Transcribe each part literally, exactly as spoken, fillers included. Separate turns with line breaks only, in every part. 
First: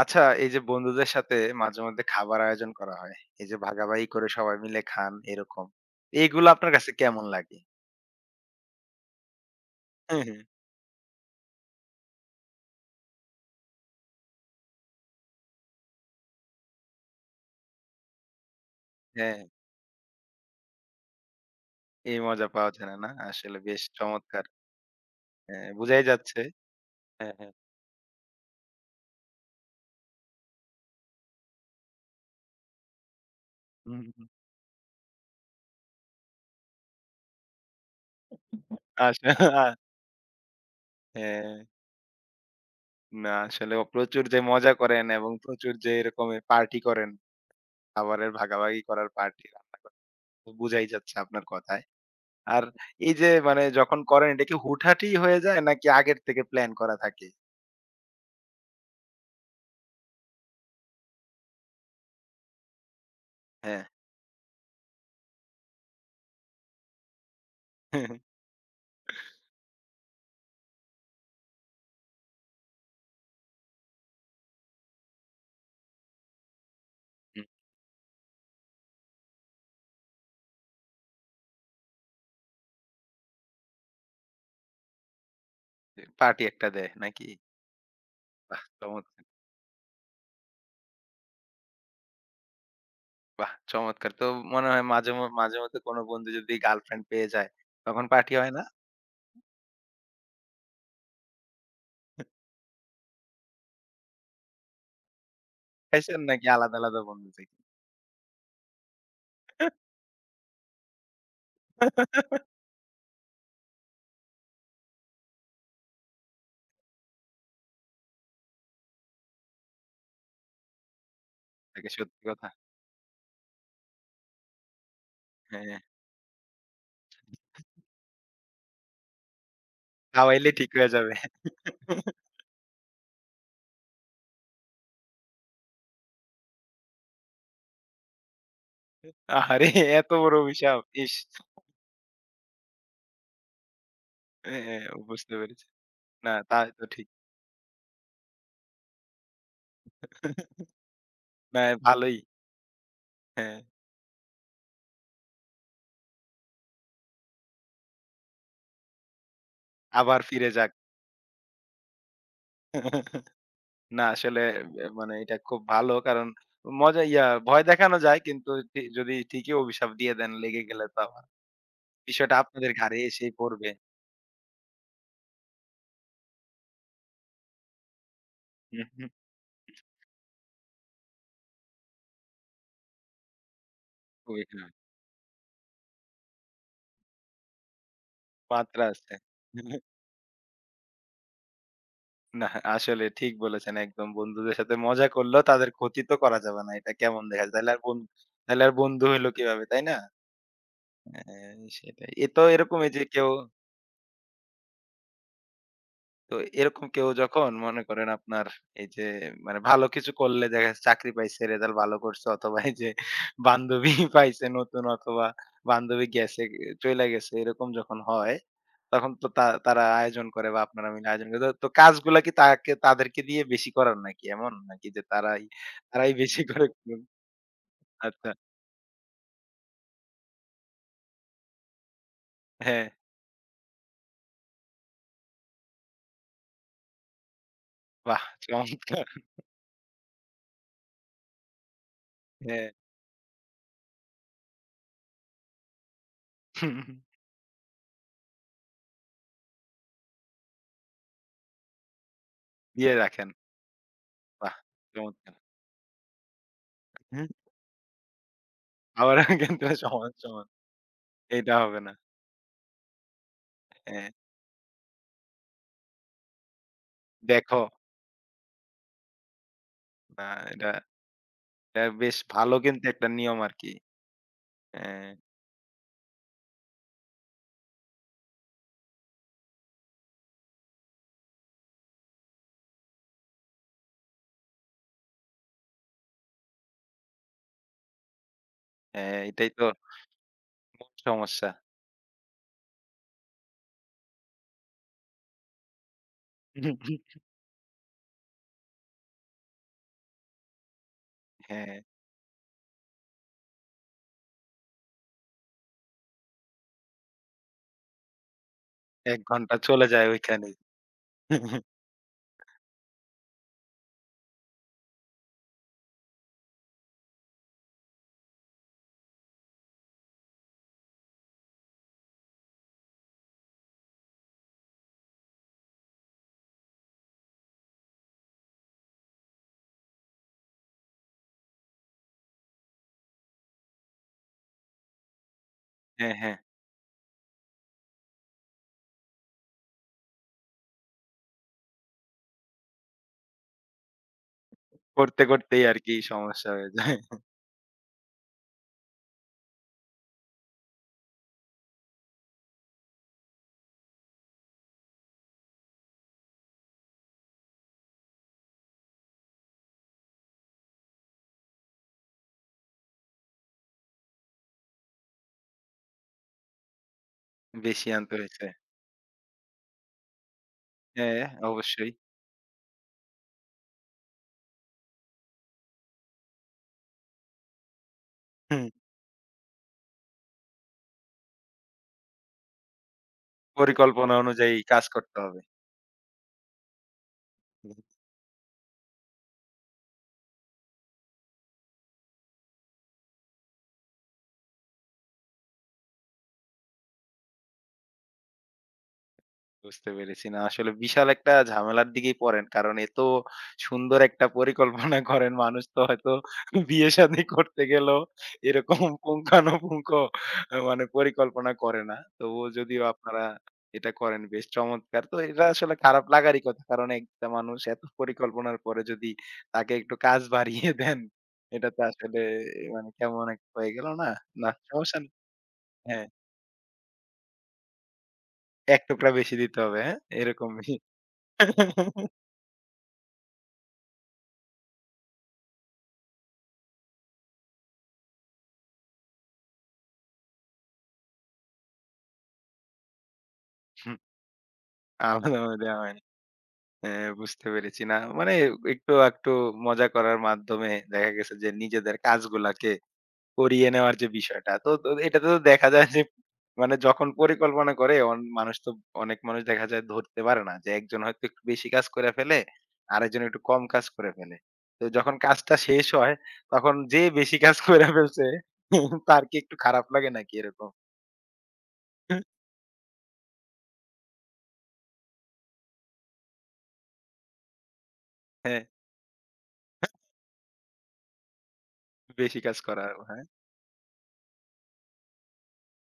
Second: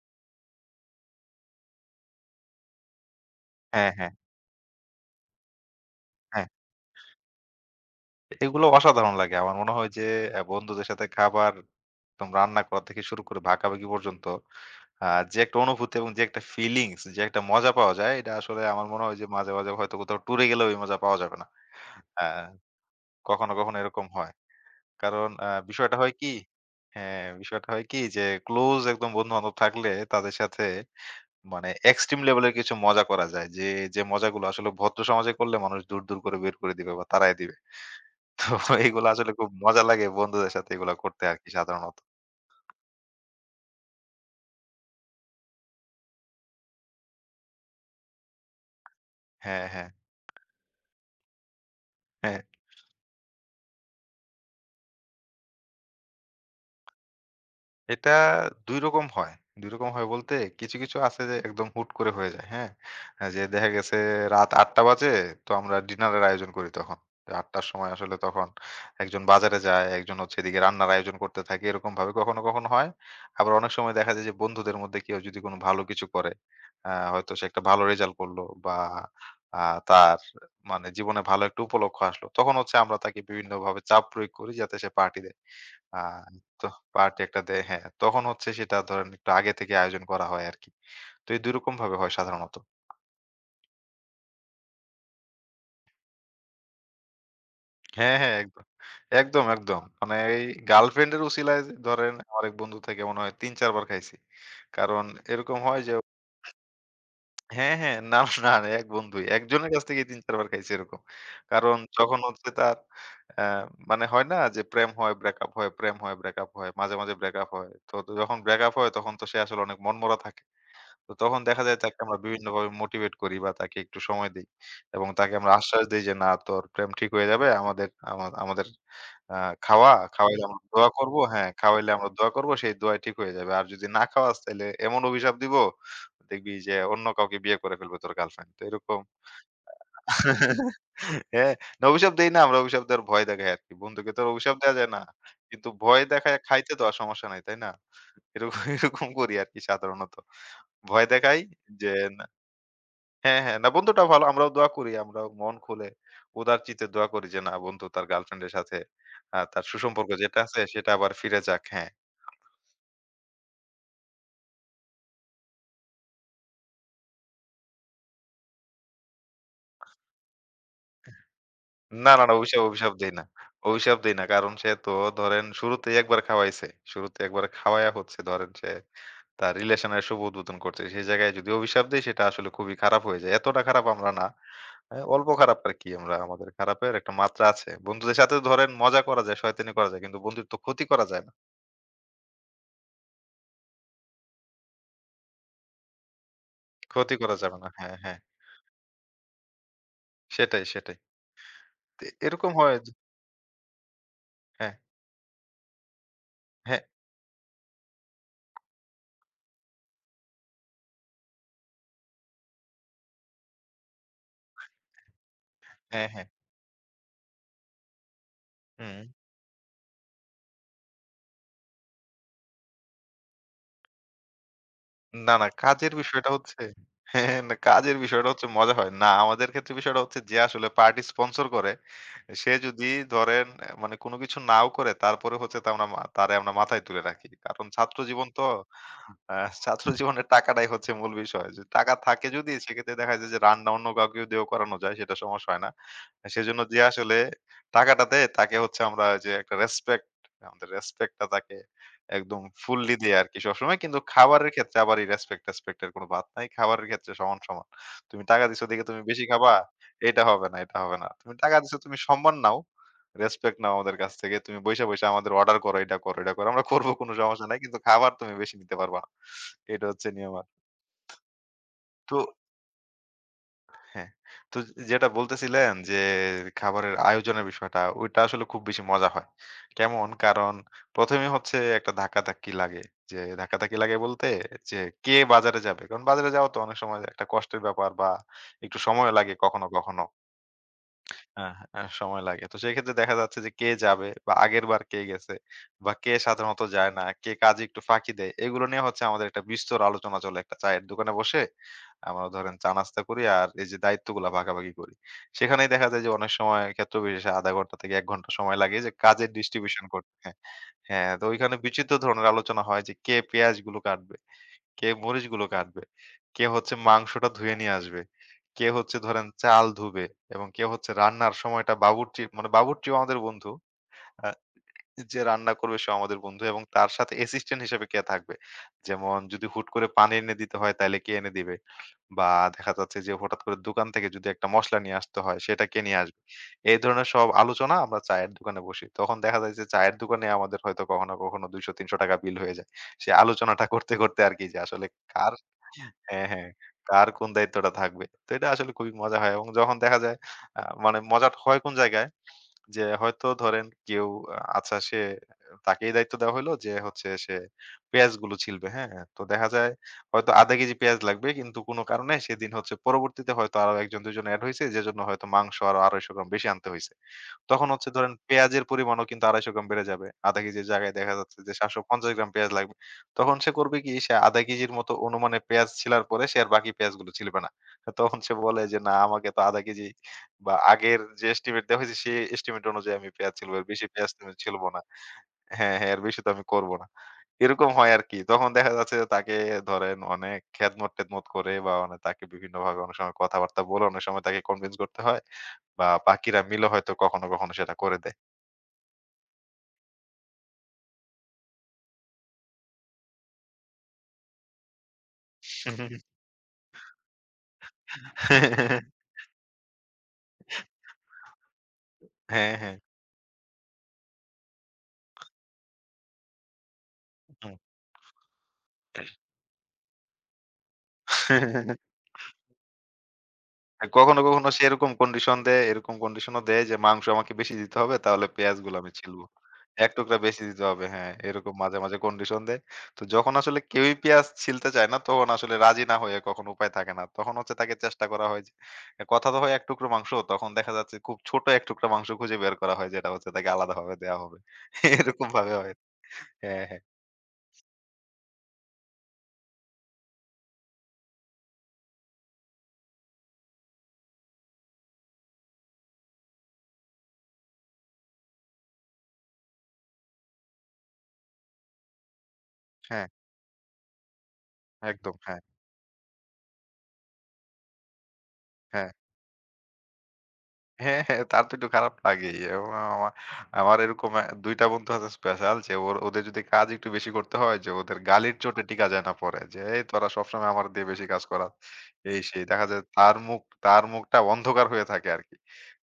আচ্ছা এই যে বন্ধুদের সাথে মাঝে মধ্যে খাবার আয়োজন করা হয়, এই যে
হ্যাঁ,
ভাগাভাগি
হ্যাঁ,
করে সবাই মিলে খান, এরকম
হ্যাঁ।
এইগুলো আপনার কাছে কেমন লাগে?
এগুলো অসাধারণ লাগে। আমার মনে হয় যে
হুম, হুম,
অ্যা বন্ধুদের সাথে খাবার একদম রান্না করা থেকে শুরু করে ভাগাভাগি পর্যন্ত আ যে একটা অনুভূতি এবং যে একটা ফিলিংস, যে একটা মজা পাওয়া যায় এটা আসলে আমার মনে হয় যে
হ্যাঁ,
মাঝে, মাঝে হয়তো কোথাও ট্যুরে গেলেও এই মজা পাওয়া যাবে না।
এই
আ
মজা পাওয়া যায় না? না?
কখনো,
আসলে
কখনো
বেশ
এরকম হয়।
চমৎকার।
কারণ আ
হ্যাঁ,
বিষয়টা
বুঝাই
হয় কি,
যাচ্ছে।
হ্যাঁ,
হ্যাঁ হ্যাঁ
বিষয়টা হয় কি যে ক্লোজ একদম বন্ধু-বান্ধব থাকলে তাদের সাথে মানে এক্সট্রিম লেভেলের কিছু মজা করা যায়। যে,
হুম,
যে
হুম, হুম।
মজাগুলো আসলে ভদ্র সমাজে করলে মানুষ দূর, দূর করে বের করে দিবে বা তাড়ায় দিবে। তো এগুলো
আসলে
আসলে খুব মজা লাগে বন্ধুদের সাথে এগুলা করতে আরকি
হ্যাঁ,
সাধারণত।
না আসলে ও প্রচুর যে মজা করেন এবং প্রচুর যে এরকম পার্টি করেন, খাবারের ভাগাভাগি করার পার্টি
হ্যাঁ,
রান্না
হ্যাঁ,
করেন। বুঝাই যাচ্ছে আপনার কথায়।
হ্যাঁ।
আর এই যে মানে যখন করেন এটা কি হুটহাটি হয়ে যায় নাকি আগের থেকে প্ল্যান করা থাকে?
এটা দুই রকম হয়। দুই রকম হয় বলতে কিছু, কিছু আছে যে একদম হুট করে হয়ে যায়, হ্যাঁ? আ যে দেখা
হ্যাঁ।
গেছে রাত আটটা বাজে, তো আমরা ডিনারের আয়োজন করি তখন। আটটা র সময় আসলে তখন একজন বাজারে যায়, একজন হচ্ছে এদিকে রান্নার আয়োজন করতে থাকে। এরকমভাবে কখনো, কখনো হয়। আবার অনেক সময় দেখা যায় যে বন্ধুদের মধ্যে কেউ যদি কোনো ভালো কিছু করে, আ হয়তো সে
হুম,
একটা ভালো রেজাল্ট করলো বা আ তার মানে জীবনে ভালো একটা উপলক্ষ আসলো। তখন হচ্ছে আমরা তাকে বিভিন্নভাবে চাপ প্রয়োগ করি যাতে সে পার্টি দেয়। আ
পার্টি
তো
একটা দেয়
পার্টি
নাকি?
একটা দেয়, হ্যাঁ। তখন হচ্ছে
বাহ,
সেটা ধরেন
চমৎকার।
একটু আগে থেকে আয়োজন করা হয় আরকি। তো এই দুই রকম ভাবে হয় সাধারণত।
বাহ, চমৎকার। তো মনে হয় মাঝে ম মাঝে মধ্যে কোনো বন্ধু যদি গার্লফ্রেন্ড পেয়ে যায় তখন
হ্যাঁ,
পার্টি
হ্যাঁ
হয়
একদম।
না?
একদম, একদম। মানে এই গার্লফ্রেন্ড এর উছিলায় যে ধরেন আমার এক বন্ধু থেকে মনে হয় তিন চার বার খাইছি। কারণ এরকম হয় যে,
খাইছেন নাকি আলাদা, আলাদা বন্ধু থেকে?
হ্যাঁ, হ্যাঁ। না, না, না এক বন্ধুই। একজনের কাছ থেকেই তিন চার বার খাইছি এরকম। কারণ যখন হচ্ছে তার অ্যা মানে হয় না যে প্রেম হয়, ব্রেকআপ হয়, প্রেম হয়, ব্রেকআপ হয়। মাঝে, মাঝে ব্রেকআপ হয়। তো তো যখন ব্রেকআপ হয় তখন তো সে আসলে অনেক মনমরা থাকে। তো তখন দেখা যায়
এটা
তাকে আমরা
সত্যি কথা।
বিভিন্নভাবে মোটিভেট করি বা তাকে একটু সময় দেই। এবং তাকে আমরা
হ্যাঁ,
আশ্বাস দেই যে, "না তোর প্রেম ঠিক হয়ে যাবে। আমাদের আমা আমাদের আ খাওয়া, খাওয়াইলে
খাওয়াইলে
আমরা
ঠিক
দোয়া
হয়ে যাবে।
করব, হ্যাঁ, খাওয়াইলে আমরা দোয়া করব। সেই দোয়াই ঠিক হয়ে যাবে। আর যদি না খাওয়াস তাইলে এমন অভিশাপ দিব, দেখবি যে অন্য কাউকে বিয়ে করে ফেলবে তোর গার্লফ্রেন্ড।" তো এরকম,
আহারে! এত বড় অভিশাপ। ইস!
হ্যাঁ, না অভিশাপ দেই না, আমরা অভিশাপ দেওয়ার ভয় দেখাই আরকি। বন্ধুকে তো আর অভিশাপ দেয়া
হ্যাঁ,
যায় না।
বুঝতে পেরেছি।
কিন্তু ভয়
না,
দেখায়
তাই
খাইতে
তো
দেওয়া
ঠিক।
সমস্যা নাই, তাই না? এরকম এরকম করি আরকি সাধারণত। ভয় দেখাই
না,
যে,
ভালোই।
হ্যাঁ,
হ্যাঁ,
হ্যাঁ। না বন্ধুটা ভালো। আমরাও দোয়া করি। আমরাও মন খুলে উদার চিত্তে দোয়া করি যে না বন্ধু তার গার্লফ্রেন্ড এর সাথে আ তার সুসম্পর্ক
আবার
যেটা
ফিরে
আছে
যাক।
সেটা আবার ফিরে যাক। হ্যাঁ।
না আসলে এ মানে এটা খুব ভালো, কারণ মজা ইয়া ভয় দেখানো যায় কিন্তু ঠি যদি ঠিকই অভিশাপ দিয়ে দেন, লেগে গেলে তো আবার
না, না, না
বিষয়টা
অভিশাপ,
আপনাদের
অভিশাপ
ঘাড়ে
দেই না।
এসেই পড়বে।
অভিশাপ দেই না। কারণ সে তো ধরেন শুরুতেই একবার খাওয়াইছে। শুরুতে একবার খাওয়ায়া হচ্ছে, ধরেন সে
হুম, হুম।
তার রিলেশন এর শুভ উদ্বোধন করছে। সেই জায়গায় যদি অভিশাপ দেই সেটা আসলে খুবই খারাপ হয়ে যায়। এতটা খারাপ আমরা না।
খুবই খারাপ।
এ অল্প খারাপ আর কি আমরা। আমাদের খারাপের একটা মাত্রা আছে। বন্ধুদের সাথে ধরেন
মাত্রা
মজা
আছে।
করা যায়, শয়তানি করা যায়। কিন্তু বন্ধুর তো ক্ষতি করা যায় না।
না, আসলে ঠিক বলেছেন একদম। বন্ধুদের সাথে মজা করলেও তাদের ক্ষতি তো করা যাবে না। এটা
ক্ষতি
কেমন
করা
দেখা যায়?
যাবে না।
তাইলে আর
হ্যাঁ,
বন
হ্যাঁ।
তাইলে আর বন্ধু হইলো কিভাবে, তাই না?
সেটাই, সেটাই।
হ্যাঁ,
তো
সেটাই। এ তো
এরকম হয় যে,
এরকমই যে কেউ,
হ্যাঁ,
তো
হ্যাঁ,
এরকম কেউ যখন মনে করেন আপনার এই যে, মানে ভালো কিছু করলে দেখা যাচ্ছে চাকরি পাইছে, রেজাল্ট ভালো করছে, অথবা এই যে বান্ধবী পাইছে নতুন, অথবা বান্ধবী
হ্যাঁ, হ্যাঁ।
গেছে, চইলা গেছে, এরকম যখন হয়,
হুম, হুম।
তখন তো তা তারা আয়োজন করে বা আপনারা মিলে আয়োজন করে। তো তো কাজগুলা কি তাকে তাদেরকে দিয়ে বেশি করান নাকি এমন? নাকি যে
না,
তারাই
না কাজের
তারাই
বিষয়টা
বেশি
হচ্ছে,
করে করুন?
হ্যাঁ, না কাজের বিষয়টা
আচ্ছা,
হচ্ছে মজা হয়। না, আমাদের ক্ষেত্রে বিষয়টা হচ্ছে যে আসলে পার্টি স্পন্সর করে, সে
হ্যাঁ,
যদি ধরেন এ মানে কোনো কিছু নাও করে তারপরে হচ্ছে তা আমরা মা তারে আমরা মাথায় তুলে রাখি। কারণ ছাত্র
বাহ,
জীবন তো,
চমৎকার!
আ ছাত্র জীবনের টাকাটাই হচ্ছে মূল বিষয়। যে টাকা থাকে যদি
হ্যাঁ,
সেক্ষেত্রে দেখা যায় যে রান্না অন্য কাউকে দিয়েও করানো যায় সেটা সমস্যা হয় না। সেজন্য যে আসলে টাকাটা দেয় তাকে হচ্ছে আমরা যে একটা রেসপেক্ট, আমাদের রেসপেক্ট টা তাকে একদম
দিয়ে
ফুললি দেই
রাখেন।
আরকি সবসময়। কিন্তু খাবারের
বাহ,
ক্ষেত্রে আবার এই
চমৎকার!
রেসপেক্ট-টেসপেক্ট এর কোন বাদ নাই। খাবারের ক্ষেত্রে
হুম,
সমান, সমান। তুমি টাকা দিছো দেখে তুমি
আবার
বেশি খাবা,
কিন্তু সমান,
এটা হবে
সমান।
না, এটা হবে না। তুমি
এটা
টাকা দিছো
হবে না।
তুমি সম্মান নাও, রেসপেক্ট নাও আমাদের
হ্যাঁ,
কাছ থেকে। তুমি বইসা, বইসা আমাদের অর্ডার করো, এটা করো, এটা করো। আমরা করব, কোনো সমস্যা নাই।
দেখো,
কিন্তু খাবার তুমি বেশি নিতে পারবা না। এটা হচ্ছে
না
নিয়ম আর।
এটা, এটা
তো
বেশ ভালো কিন্তু একটা নিয়ম আরকি।
হ্যাঁ। তো যেটা
হ্যাঁ,
বলতেছিলেন যে খাবারের আয়োজনের বিষয়টা, ওইটা আসলে খুব বেশি মজা হয়। কেমন? কারণ প্রথম এ হচ্ছে একটা ধাক্কাধাক্কি লাগে। যে ধাক্কাধাক্কি লাগে বলতে যে কে বাজারে যাবে? কারণ বাজারে যাওয়া তো অনেক সময় একটা কষ্টের ব্যাপার বা একটু সময়
হ্যাঁ,
লাগে
এটাই তো
কখনো, কখনো।
মূল সমস্যা।
হ্যাঁ, হ্যাঁ, সময় লাগে। তো সেক্ষেত্রে দেখা যাচ্ছে যে কে যাবে বা আগেরবার কে গেছে বা কে সাধারণত যায় না, কে কাজে একটু ফাঁকি দেয়। এগুলো নিয়ে হচ্ছে আমাদের একটা বিস্তর আলোচনা চলে একটা চায়ের দোকানে বসে।
হ্যাঁ,
আমরা ধরেন চা নাস্তা করি আর এই যে দায়িত্বগুলা ভাগাভাগি করি। সেখানেই দেখা যায় যে অনেক সময় ক্ষেত্র বিশেষে আধা ঘন্টা থেকে এক ঘন্টা সময় লাগে যে
এক
কাজের
ঘন্টা
ডিস্ট্রিবিউশন
চলে যায়
করতে। হ্যাঁ,
ওইখানেই।
হ্যাঁ, তো ওইখানে বিচিত্র ধরনের আলোচনা হয় যে কে পেঁয়াজগুলো কাটবে, কে মরিচগুলো কাটবে, কে হচ্ছে মাংসটা ধুয়ে নিয়ে আসবে, কে হচ্ছে ধরেন চাল ধুবে এবং কে হচ্ছে রান্নার সময়টা বাবুর্চি, মানে বাবুর্চিও আমাদের বন্ধু। আ যে রান্না করবে সেও আমাদের বন্ধু এবং তার সাথে অ্যাসিস্ট্যান্ট হিসেবে কে থাকবে। যেমন যদি হুট করে পানি এনে দিতে হয় তাইলে কে এনে দিবে? বা দেখা যাচ্ছে যে হঠাৎ করে দোকান থেকে যদি একটা মসলা নিয়ে আসতে হয় সেটা কে নিয়ে
হ্যাঁ,
আসবে?
হ্যাঁ,
এই ধরনের সব আলোচনা আমরা চায়ের দোকানে বসি। তখন দেখা যায় যে চায়ের দোকানে আমাদের হয়তো কখনো, কখনো ৳দুইশো-৳তিনশো বিল হয়ে যায়। সে আলোচনাটা করতে, করতে আরকি যে আসলে
করতে,
কার
করতেই আরকি
হ্যাঁ, হ্যাঁ,
সমস্যা হয়ে যায়।
কার কোন দায়িত্বটা থাকবে। তো এটা আসলে খুবই মজা হয় এবং যখন দেখা যায় আ মানে মজাটা হয় কোন জায়গায়, যে হয়তো ধরেন কেউ আ আচ্ছা সে তাকেই দায়িত্ব দেওয়া হইলো যে হচ্ছে সে পেঁয়াজগুলো ছিলবে, হ্যাঁ? তো দেখা যায় হয়তো আধা কেজি পেঁয়াজ লাগবে কিন্তু কোনো কারণে সেদিন হচ্ছে পরবর্তীতে হয়তো আরো এক জন দুই জন এড হইছে, যেজন্য হয়তো মাংস আরো দুইশো পঞ্চাশ গ্রাম বেশি আনতে হইছে। তখন হচ্ছে
বেশি আন্ত
ধরেন
হয়েছে।
পেঁয়াজের পরিমাণও কিন্তু দুইশো পঞ্চাশ গ্রাম বেড়ে যাবে। আধা কেজির জায়গায় দেখা
হ্যাঁ,
যাচ্ছে যে
অবশ্যই।
সাতশো পঞ্চাশ গ্রাম পেঁয়াজ লাগবে। তখন সে করবে কি? সে আধা কেজির মতো অনুমানে পেঁয়াজ ছিলার পরে সে আর বাকি পেঁয়াজগুলো ছিলবে না। তখন সে বলে
হুম,
যে, "না আমাকে তো আধা কেজি বা আগের যে এস্টিমেট দেওয়া হয়েছে সেই এস্টিমেট অনুযায়ী আমি পেঁয়াজ ছিলবো। এর বেশি পেঁয়াজ
পরিকল্পনা
তো আমি
অনুযায়ী
ছিলবো না।
কাজ করতে হবে।
হ্যাঁ, হ্যাঁ, এর বেশি তো আমি করব না।" এরকম হয় আরকি। তখন দেখা যাচ্ছে যে তাকে ধরেন অনেক খেদমত-টেদমত করে বা অনে তাকে বিভিন্নভাবে অনেক সময় কথাবার্তা বলে অনেক সময় তাকে কনভিন্স করতে হয়। বা বাকিরা মিলে হয়তো কখনো, কখনো সেটা করে দেয়।
বুঝতে পেরেছি। না আসলে বিশাল একটা ঝামেলার দিকেই পড়েন। কারণ এত সুন্দর একটা পরিকল্পনা করেন, মানুষ তো হয়তো বিয়ে-শাদী করতে গেলেও এরকম পুঙ্খানুপুঙ্খ আ মানে পরিকল্পনা করে না। তবুও
হ্যাঁ, হ্যাঁ।
যদিও আপনারা এটা করেন, বেশ চমৎকার। তো এটা আসলে খারাপ লাগারই কথা। কারণ একটা
হুম।
মানুষ এত পরিকল্পনার পরে যদি তাকে একটু কাজ বাড়িয়ে দেন, এটা তো আসলে মানে কেমন একটা হয়ে গেল না?
কখনো, কখনো
না
সে এরকম
সমস্যা নেই।
কন্ডিশন দেয়, এরকম
হ্যাঁ,
কন্ডিশনও দেয় যে মাংস আমাকে বেশি দিতে হবে তাহলে পেঁয়াজগুলো
এক
আমি
টুকরা
ছিলবো।
বেশি দিতে হবে,
এক
হ্যাঁ?
টুকরা বেশি দিতে
এরকমই।
হবে, হ্যাঁ। এরকম মাঝে, মাঝে কন্ডিশন দেয়। তো যখন আসলে কেউই পেঁয়াজ ছিলতে চায় না তখন আসলে রাজি না হয়ে কখনো উপায় থাকে না। তখন হচ্ছে তাকে চেষ্টা করা হয় যে কথা তো হয় এক টুকরো মাংস, তখন দেখা যাচ্ছে খুব ছোট এক টুকরা মাংস খুঁজে বের করা হয় যেটা হচ্ছে তাকে আলাদাভাবে দেয়া হবে। এরকমভাবে
আলাদাভাবে
হয়।
দেওয়া হয়নি।
হ্যাঁ, হ্যাঁ।
হ্যাঁ, বুঝতে পেরেছি। না মানে একটু আকটু মজা করার মাধ্যমে দেখা গেছে যে নিজেদের কাজগুলাকে করিয়ে নেওয়ার যে বিষয়টা। তো তো এটাতে তো দেখা যায় যে, মানে যখন পরিকল্পনা করে অন মানুষ তো, অনেক মানুষ দেখা যায় ধরতে পারে না যে একজন হয়তো একটু বেশি কাজ করে ফেলে,
হ্যাঁ।
আরেকজন একটু কম কাজ করে ফেলে। তো
একদম।
যখন
হ্যাঁ,
কাজটা শেষ হয়, তখন যে বেশি কাজ করে ফেলছে
হ্যাঁ।
তার কি একটু খারাপ লাগে নাকি এরকম?
হ্যাঁ, হ্যাঁ, তার তো একটু খারাপ লাগেই। এবং আমা আমার এরকম অ্যা দুই টা বন্ধু আছে স্পেশাল, যে ওর ওদের যদি কাজ একটু বেশি করতে হয় যে ওদের গালির
হ্যাঁ,
চোটে টিকা যায় না পরে। যে, "এই তোরা সবসময় আমার দিয়ে বেশি কাজ করাস।" এই
বেশি
সেই।
কাজ
দেখা যায়
করার,
তার
হ্যাঁ?
মুখ তার মুখটা অন্ধকার হয়ে থাকে আরকি।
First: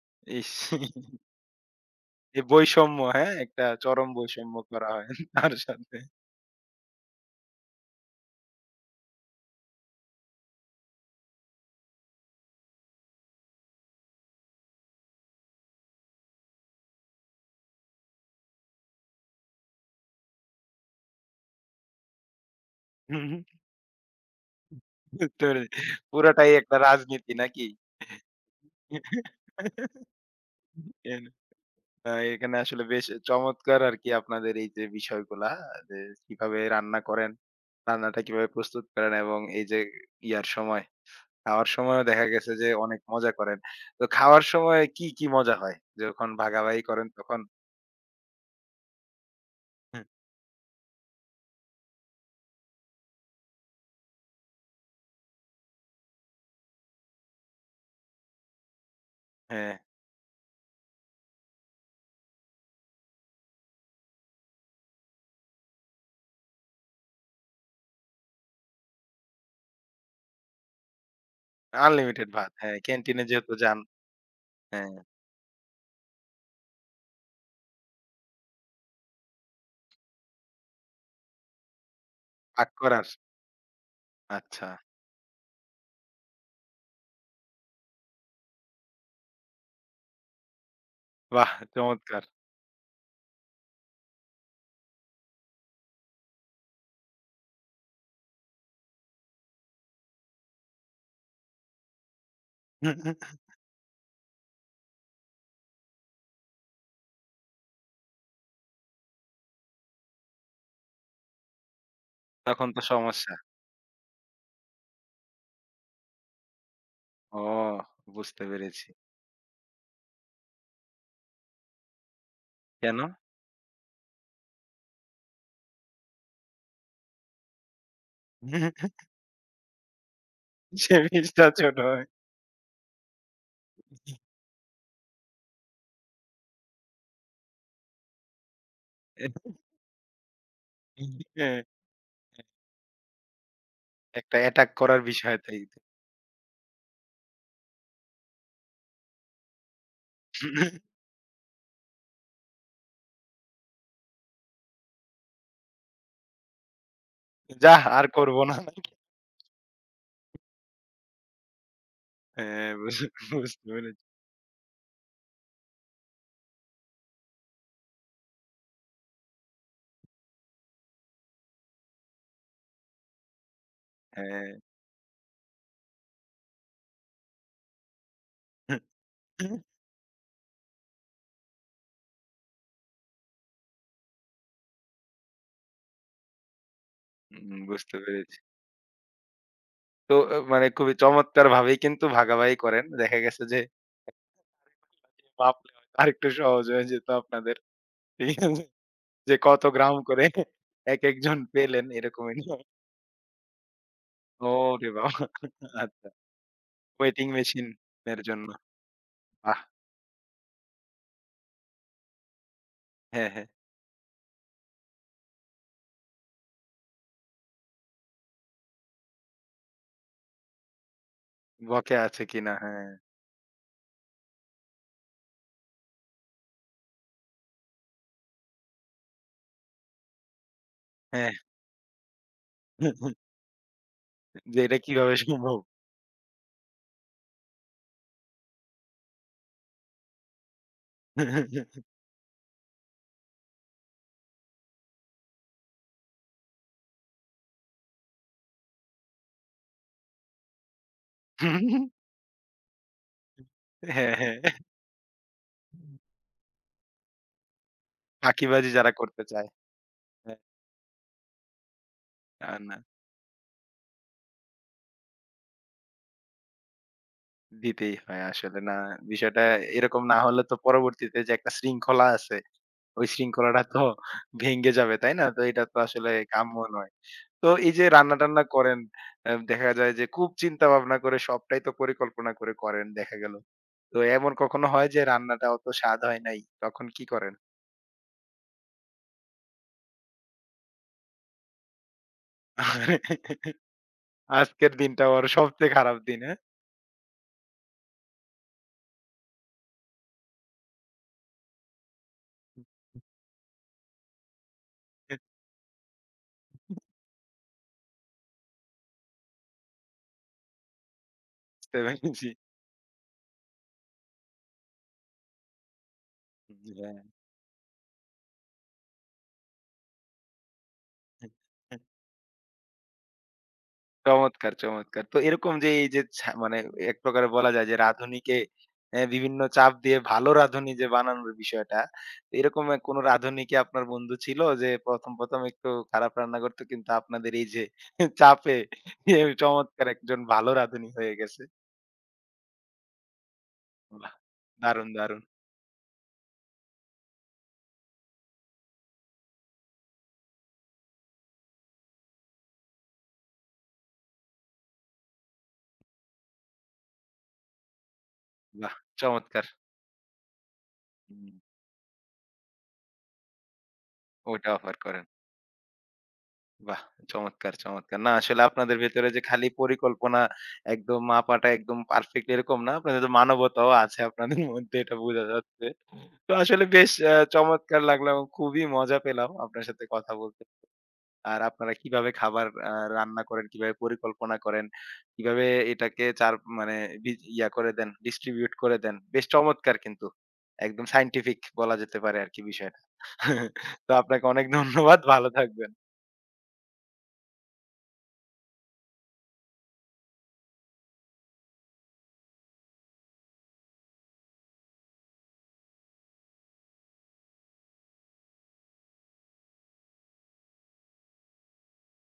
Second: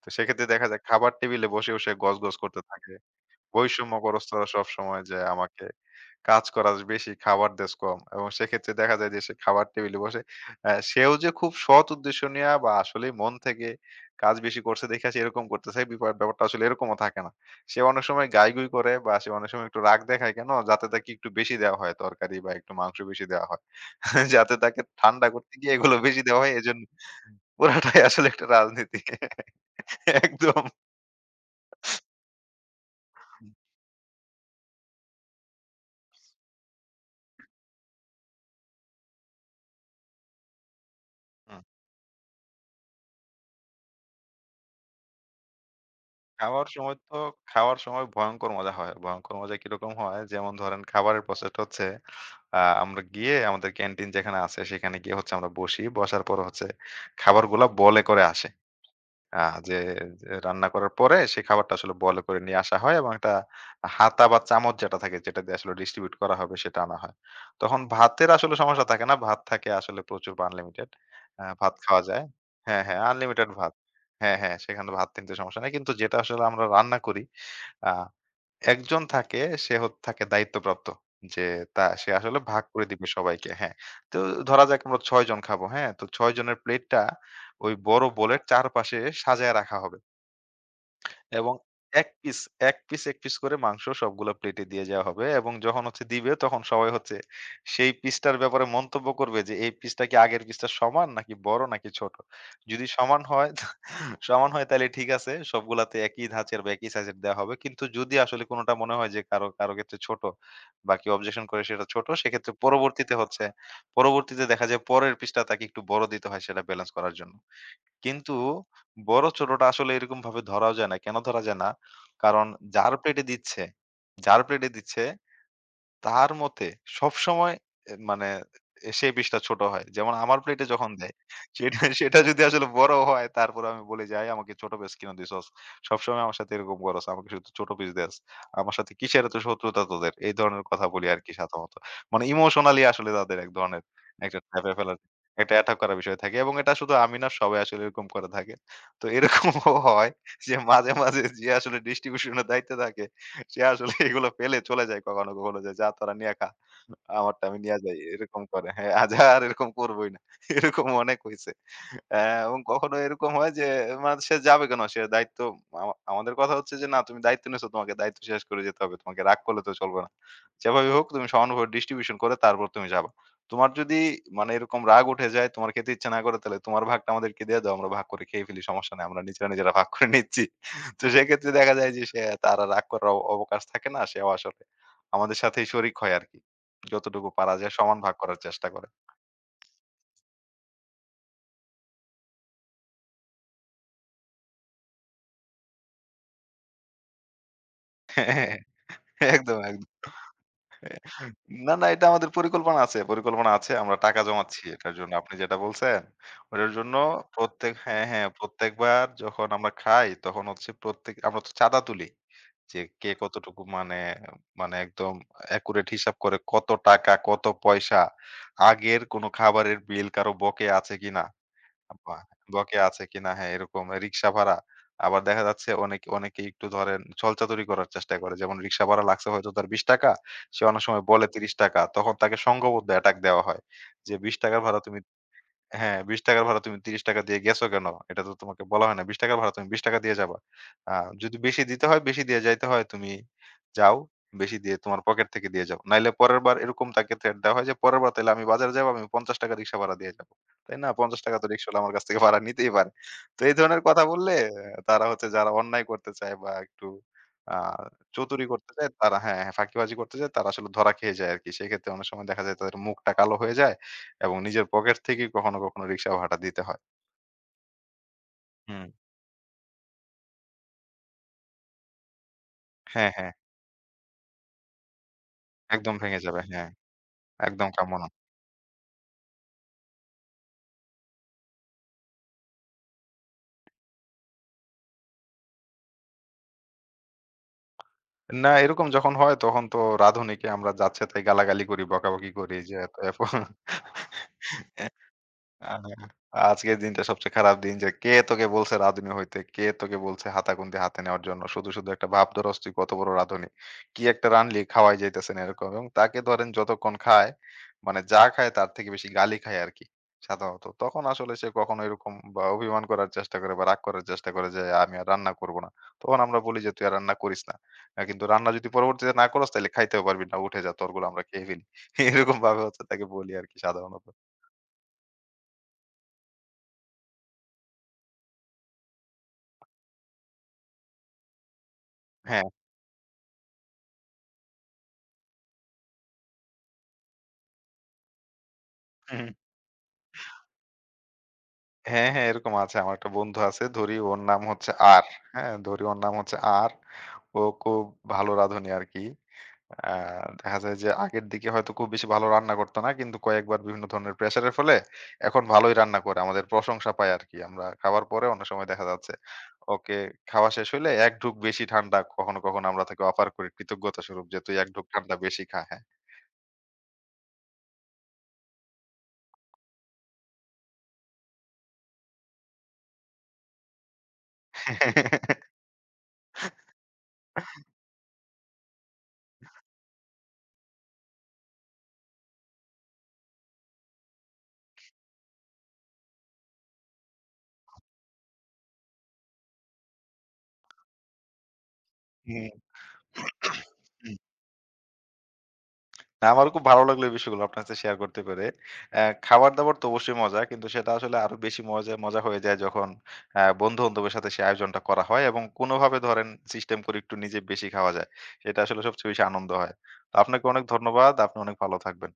তো সেক্ষেত্রে
ইস!
দেখা যায় খাবার টেবিলে বসেও সে গজগজ
এই
করতে থাকে।
বৈষম্য, হ্যাঁ? একটা চরম
বৈষম্যগ্রস্তরা,
বৈষম্য করা
সবসময়
হয়
যে
তার
আমাকে
সাথে।
কাজ করাস বেশি খাবার দেস কম, এবং সেক্ষেত্রে দেখা যায় যে সে খাবার টেবিলে বসে আ সেও যে খুব সৎ উদ্দেশ্য নিয়া বা আসলেই মন থেকে কাজ বেশি করছে দেখে সে এরকম করতেছে বিপা ব্যাপারটা আসলে এরকমও থাকে না। সে অনেক সময় গাইগুই করে বা সে অনেক সময় একটু রাগ দেখায় কেন? যাতে তাকে একটু বেশি দেওয়া হয় তরকারি বা একটু মাংস বেশি
হুম,
দেওয়া হয়। যাতে তাকে ঠান্ডা
বুঝতে
করতে গিয়ে
পেরেছি।
এগুলো বেশি দেওয়া
পুরাটাই
হয়
একটা
এজন্য
রাজনীতি নাকি?
পুরাটাই আসলে একটা রাজনীতি। একদম।
এন আ এখানে আসলে বেশ চমৎকার আরকি আপনাদের এই যে বিষয়গুলা, যে কিভাবে রান্না করেন, রান্নাটা কিভাবে প্রস্তুত করেন, এবং এই যে ইয়ার সময়, খাওয়ার সময়ও দেখা গেছে যে অনেক মজা করেন। তো খাওয়ার সময় কি, কি মজা হয়? যখন
খাওয়ার
ভাগাভাগি
সময়
করেন
তো
তখন?
খাওয়ার সময় ভয়ংকর মজা হয়। ভয়ংকর মজা কিরকম হয়? যেমন ধরেন খাবারের প্রসেসটা হচ্ছে আ আমরা গিয়ে আমাদের ক্যান্টিন যেখানে আছে সেখানে গিয়ে হচ্ছে আমরা বসি। বসার পর হচ্ছে খাবারগুলা বলে করে আসে। আহ
হ্যাঁ,
যে যে রান্না করার পরে সেই খাবারটা আসলে বলে করে নিয়ে আসা হয় এবং একটা হাতা বা চামচ যেটা থাকে যেটা দিয়ে আসলে ডিস্ট্রিবিউট করা হবে সেটা আনা হয়। তখন ভাতের আসলে সমস্যা থাকে না। ভাত থাকে আসলে প্রচুর আনলিমিটেড। আ ভাত খাওয়া যায়।
আনলিমিটেড ভাত। হ্যাঁ,
হ্যাঁ, হ্যাঁ,
ক্যান্টিনে
আনলিমিটেড
যেহেতু
ভাত।
যান,
হ্যাঁ, হ্যাঁ, সেখানে
হ্যাঁ,
ভাত নিতে সমস্যা নাই। কিন্তু যেটা আসলে আমরা রান্না করি আ একজন থাকে, সে হত থাকে দায়িত্বপ্রাপ্ত। যে তা সে আসলে ভাগ
ভাগ
করে
করার।
দিবে সবাইকে। হ্যাঁ। তো ধরা
আচ্ছা,
যাক আমরা ছয় জন খাবো। হ্যাঁ? তো ছয় জনের প্লেটটা ওই বড় বোলের চারপাশে সাজায় রাখা হবে।
বাহ,
এবং ১
চমৎকার।
পিস ১ পিস ১ পিস করে মাংস সবগুলা প্লেটে দিয়ে যাওয়া হবে, এবং যখন হচ্ছে দিবে তখন সবাই হচ্ছে সেই পিসটার ব্যাপারে মন্তব্য করবে যে, "এই পিসটা কি আগের পিসটা সমান নাকি বড় নাকি ছোট?" যদি সমান হয় তা- সমান হয় তাহলে ঠিক আছে। সবগুলাতে একই ধাঁচের বা একই সাইজের দেয়া হবে। কিন্তু যদি আসলে কোনটা মনে হয় যে কারো, কারো ক্ষেত্রে ছোট বা কেউ অবজেকশন করে সেটা ছোট, সেক্ষেত্রে
তখন তো
পরবর্তীতে
সমস্যা।
হচ্ছে পরবর্তীতে দেখা যায় পরের পিসটা তাকে একটু বড় দিতে হয় সেটা ব্যালেন্স করার জন্য।
ও,
কিন্তু
বুঝতে পেরেছি।
বড় ছোটটা আসলে এরকম ভাবে ধরাও যায় না। কেন ধরা যায় না? কারণ যার
কেন?
প্লেটে দিচ্ছে, যার প্লেটে দিচ্ছে তার মতে সবসময় এ মানে এ সেই পিসটা ছোট হয়। যেমন আমার প্লেটে যখন
সে
দেয়,
বিষটা ছোট
সেটা
হয়।
সেটা যদি আসলে বড় হয় তারপরে আমি বলি যে, "আই আমাকে ছোট পিস কিইনা দিছস। সবসময় আমার সাথে এরকম করস। আমাকে শুধু ছোট পিস দেস। আমার সাথে কিসের এত শত্রুতা তোদের?" এই ধরনের কথা বলি আরকি
হ্যাঁ,
সাধারণত। মানে ইমোশনালি আসলে তাদের এক ধরনের
একটা
একটা
অ্যাটাক
ট্র্যাপে ফেলার
করার বিষয়
একটা
তাই।
অ্যাটাক
যাহ
করার বিষয় থাকে, এবং এটা শুধু আমি না সবাই আসলে এরকম করে থাকে। তো এরকমও হয় যে মাঝে, মাঝে যে আসলে ডিস্ট্রিবিউশন এর দায়িত্বে থাকে সে আসলে এগুলো ফেলে চলে যায় কখনো, কখনো যে, "যা তোরা নিয়া খা। আমারটা আমি নিয়া যাই।"
আর করব
এরকম
না।
করে। হ্যাঁ, আজ আর এরকম করবই না। এরকম অনেক হইছে। অ্যা এবং
হ্যাঁ,
কখনো
বুঝ
এরকম হয় যে
বুঝতে পেরেছি।
মানে সে যাবে কেন? সে দায়িত্ব আমা আমাদের কথা হচ্ছে যে, "না তুমি দায়িত্ব নিছো, তোমাকে দায়িত্ব শেষ করে যেতে হবে। তোমাকে রাগ করলে তো চলবে না। যেভাবে হোক তুমি সমানুভাবে ডিস্ট্রিবিউশন করে তারপর তুমি যাবা। তোমার যদি
হ্যাঁ।
মানে এরকম রাগ উঠে যায়, তোমার খেতে ইচ্ছা না করে, তাহলে তোমার ভাগটা আমাদেরকে দিয়ে দাও। আমরা ভাগ করে খেয়ে ফেলি। সমস্যা নাই। আমরা নিজেরা, নিজেরা ভাগ করে নিচ্ছি।" তো সেক্ষেত্রে দেখা যায় যে সে তার আর রাগ করার অব- অবকাশ থাকে না, সেও আসলে আমাদের সাথেই শরিক হয় আর কি, যতটুকু পারা
হুম,
যায়
বুঝতে
সমান ভাগ
পেরেছি।
করার চেষ্টা করে।
তো অ মানে খুবই চমৎকারভাবেই কিন্তু ভাগাভাগি করেন। দেখা গেছে যে মাপলে হয়তো আরেকটু সহজ হয়ে যেত আপনাদের। ঠিক আছে? যে
একদম
কত
একদম।
গ্রাম করে একেকজন
না, না,
পেলেন
এটা আমাদের
এরকমই।
পরিকল্পনা আছে, পরিকল্পনা আছে। আমরা টাকা জমাচ্ছি
ওরে
এটার জন্য।
বাবা!
আপনি যেটা বলছেন,
আচ্ছা।
ওটার জন্য
ওয়েটিং মেশিন
প্রত্যেক হ্যাঁ,
এর
হ্যাঁ,
জন্য।
প্রত্যেকবার যখন
বাহ!
আমরা খাই তখন হচ্ছে প্রত্যেক আমরা তো চাঁদা তুলি। যে কে
হ্যাঁ, হ্যাঁ।
কতটুকু মানে মানে একদম অ্যাকুরেট হিসাব করে কত টাকা, কত পয়সা, আগের কোনো খাবারের বিল কারো বকেয়া আছে কিনা?
বকেয়া
বাহ!
আছে কিনা,
ব্লকে
হ্যাঁ,
আছে কিনা, হ্যাঁ, এরকম রিক্সা ভাড়া। আবার দেখা যাচ্ছে অনেকে অনেকেই একটু ধরেন ছলচাতুরি করার চেষ্টা করে। যেমন রিক্সা ভাড়া লাগছে হয়তো তার ৳বিশ, সে অনেক সময় বলে
হ্যাঁ।
৳ত্রিশ, তখন তাকে সংঘবদ্ধ অ্যাটাক দেওয়া হয়। যে ৳বিশ
যে এটা
ভাড়া তুমি,
কিভাবে সম্ভব?
হ্যাঁ, ৳বিশ র ভাড়া তুমি ৳ত্রিশ দিয়ে গেছো কেন? এটা তো তোমাকে বলা হয় না। ৳বিশ র ভাড়া তুমি ৳বিশ দিয়ে যাবা। আ যদি বেশি দিতে হয়, বেশি দিয়ে যাইতে হয়, তুমি যাও। বেশি দিয়ে তোমার পকেট থেকে দিয়ে যাও। নাইলে পরের বার এরকম তাকে থ্রেট দেওয়া হয় যে, "পরের বার তাইলে আমি বাজারে যাবো, আমি ৳পঞ্চাশ রিক্সা ভাড়া দিয়ে যাবো।" তাই না? ৳পঞ্চাশ তো রিক্শাওয়ালা আমার কাছ থেকে ভাড়া নিতেই পারে। তো এই ধরনের কথা
হ্যাঁ,
বললে
হ্যাঁ।
অ্যা তারা হচ্ছে যারা অন্যায় করতে চায় বা একটু আ চতুরি
ফাঁকিবাজি
করতে চায়
যারা
তারা,
করতে
হ্যাঁ,
চায়।
হ্যাঁ, ফাঁকিবাজি করতে চায়
হ্যাঁ,
তারা আসলে ধরা খেয়ে যায় আরকি। সেক্ষেত্রে অনেক সময় দেখা
না,
যায় তাদের
না
মুখটা কালো হয়ে যায়। এবং নিজের পকেট থেকেই কখনো, কখনো রিক্সা ভাড়া দিতে হয়।
দিতেই হয় আসলে। না
হুম।
বিষয়টা এরকম না হলে তো পরবর্তীতে যে একটা শৃঙ্খলা আছে, ওই
হ্যাঁ, হ্যাঁ।
শৃঙ্খলাটা তো ভেঙে যাবে, তাই না? তো এটা তো
একদম
আসলে
ভেঙে যাবে।
কাম্য
হ্যাঁ,
নয়। তো
একদম
এই যে
কাম্য না।
রান্না-টান্না করেন, আ দেখা যায় যে খুব চিন্তা ভাবনা করে সবটাই তো পরিকল্পনা করে করেন দেখা গেল। তো এমন কখনো হয় যে রান্নাটা অত স্বাদ হয় নাই, তখন কি করেন?
না, এরকম যখন হয় তখন তো রাঁধুনিকে আমরা যাচ্ছে তাই গালাগালি করি, বকাবকি করি যে এত এফ
আজকের দিনটা ওর সবচেয়ে
আহ
খারাপ দিন, হ্যাঁ?
আজকের দিনটা সবচেয়ে খারাপ দিন, যে কে তোকে বলছে রাঁধুনি হইতে? কে তোকে বলছে হাতাখুন্তি হাতে নেওয়ার জন্য? শুধু, শুধু একটা ভাব ধরস তুই কত বড় রাঁধুনি। কি একটা রাঁধলি, খাওয়াই যাইতেছে না এরকম, এবং তাকে ধরেন যতক্ষণ খায় মানে যা খায় তার থেকে বেশি গালি খায় আরকি সাধারণত। তখন আসলে সে
বুঝতে
কখনো এরকম
পেরেছি।
বা অভিমান করার চেষ্টা করে বা রাগ করার চেষ্টা করে যে আমি আর রান্না করব না। তখন আমরা বলি যে তুই আর রান্না করিস না। আ কিন্তু রান্না যদি পরবর্তীতে না করস তাইলে খাইতেও পারবি না। উঠে যা, তোরগুলো আমরা খেয়ে ফেলি।
হ্যাঁ।
এরকম ভাবে হচ্ছে তাকে বলি আরকি সাধারণত।
চমৎকার, চমৎকার। তো এরকম যে এই যে ছা মানে এক প্রকারে বলা যায় যে রাঁধুনিকে এ বিভিন্ন চাপ দিয়ে ভালো রাঁধুনি যে বানানোর বিষয়টা, তো
হ্যাঁ।
এরকম এ কোনো রাঁধুনি কি আপনার বন্ধু ছিল যে ১ম, ১ম একটু খারাপ রান্না করত কিন্তু আপনাদের এই যে চাপে এ চমৎকার একজন ভালো রাঁধুনি হয়ে গেছে?
হ্যাঁ, হ্যাঁ, এরকম আছে। আমার একটা বন্ধু আছে, ধরি
বাহ,
ওর নাম হচ্ছে
দারুণ,
আর।
দারুণ।
হ্যাঁ? ধরি ওর নাম হচ্ছে আর। ও খুব ভালো রাঁধুনি আরকি। আ দেখা যায় যে আগের দিকে হয়তো খুব বেশি ভালো রান্না করত না। কিন্তু কয়েকবার বিভিন্ন ধরনের প্রেশার এর ফলে এখন ভালোই রান্না করে। আমাদের প্রশংসা পাই আরকি। আমরা খাবার পরে অনেক সময়
বাহ,
দেখা যাচ্ছে
চমৎকার।
ওকে খাওয়া শেষ হইলে এক
হুম,
ঢুক বেশি ঠান্ডা কখনো, কখনো আমরা তাকে অফার করি কৃতজ্ঞতা স্বরূপ যে,
ওইটা
"তুই এক
অফার
ঢুক
করেন।
ঠান্ডা বেশি খা।" হ্যাঁ?
বাহ, চমৎকার, চমৎকার। না আসলে আপনাদের ভেতরে যে খালি পরিকল্পনা, একদম মাপাটা একদম পারফেক্ট এরকম না। আপনাদের তো মানবতাও আছে আপনাদের মধ্যে, এটা বোঝা যাচ্ছে। তো আসলে বেশ আ চমৎকার লাগলো এবং খুবই মজা পেলাম আপনার সাথে কথা বলতে। আর আপনারা কিভাবে খাবার আ রান্না করেন, কিভাবে পরিকল্পনা করেন, কিভাবে এটাকে চার মানে বি ইয়া করে দেন, ডিস্ট্রিবিউট করে দেন। বেশ চমৎকার কিন্তু। একদম সায়েন্টিফিক বলা যেতে পারে আরকি বিষয়টা। তো
হুম।
আপনাকে অনেক ধন্যবাদ। ভালো থাকবেন।
না, আমারও খুব ভালো লাগলো এই বিষয়গুলো আপনার সাথে শেয়ার করতে পেরে। অ্যা খাবার-দাবার তো অবশ্যই মজা। কিন্তু সেটা আসলে আরো বেশি মজা মজা হয়ে যায় যখন অ্যা বন্ধু-বান্ধবের সাথে সেই আয়োজনটা করা হয় এবং কোনোভাবে ধরেন সিস্টেম করে একটু নিজে বেশি খাওয়া যায়। সেটা আসলে সবচেয়ে বেশি আনন্দ হয়। তো আপনাকে অনেক ধন্যবাদ। আপনি অনেক ভালো থাকবেন।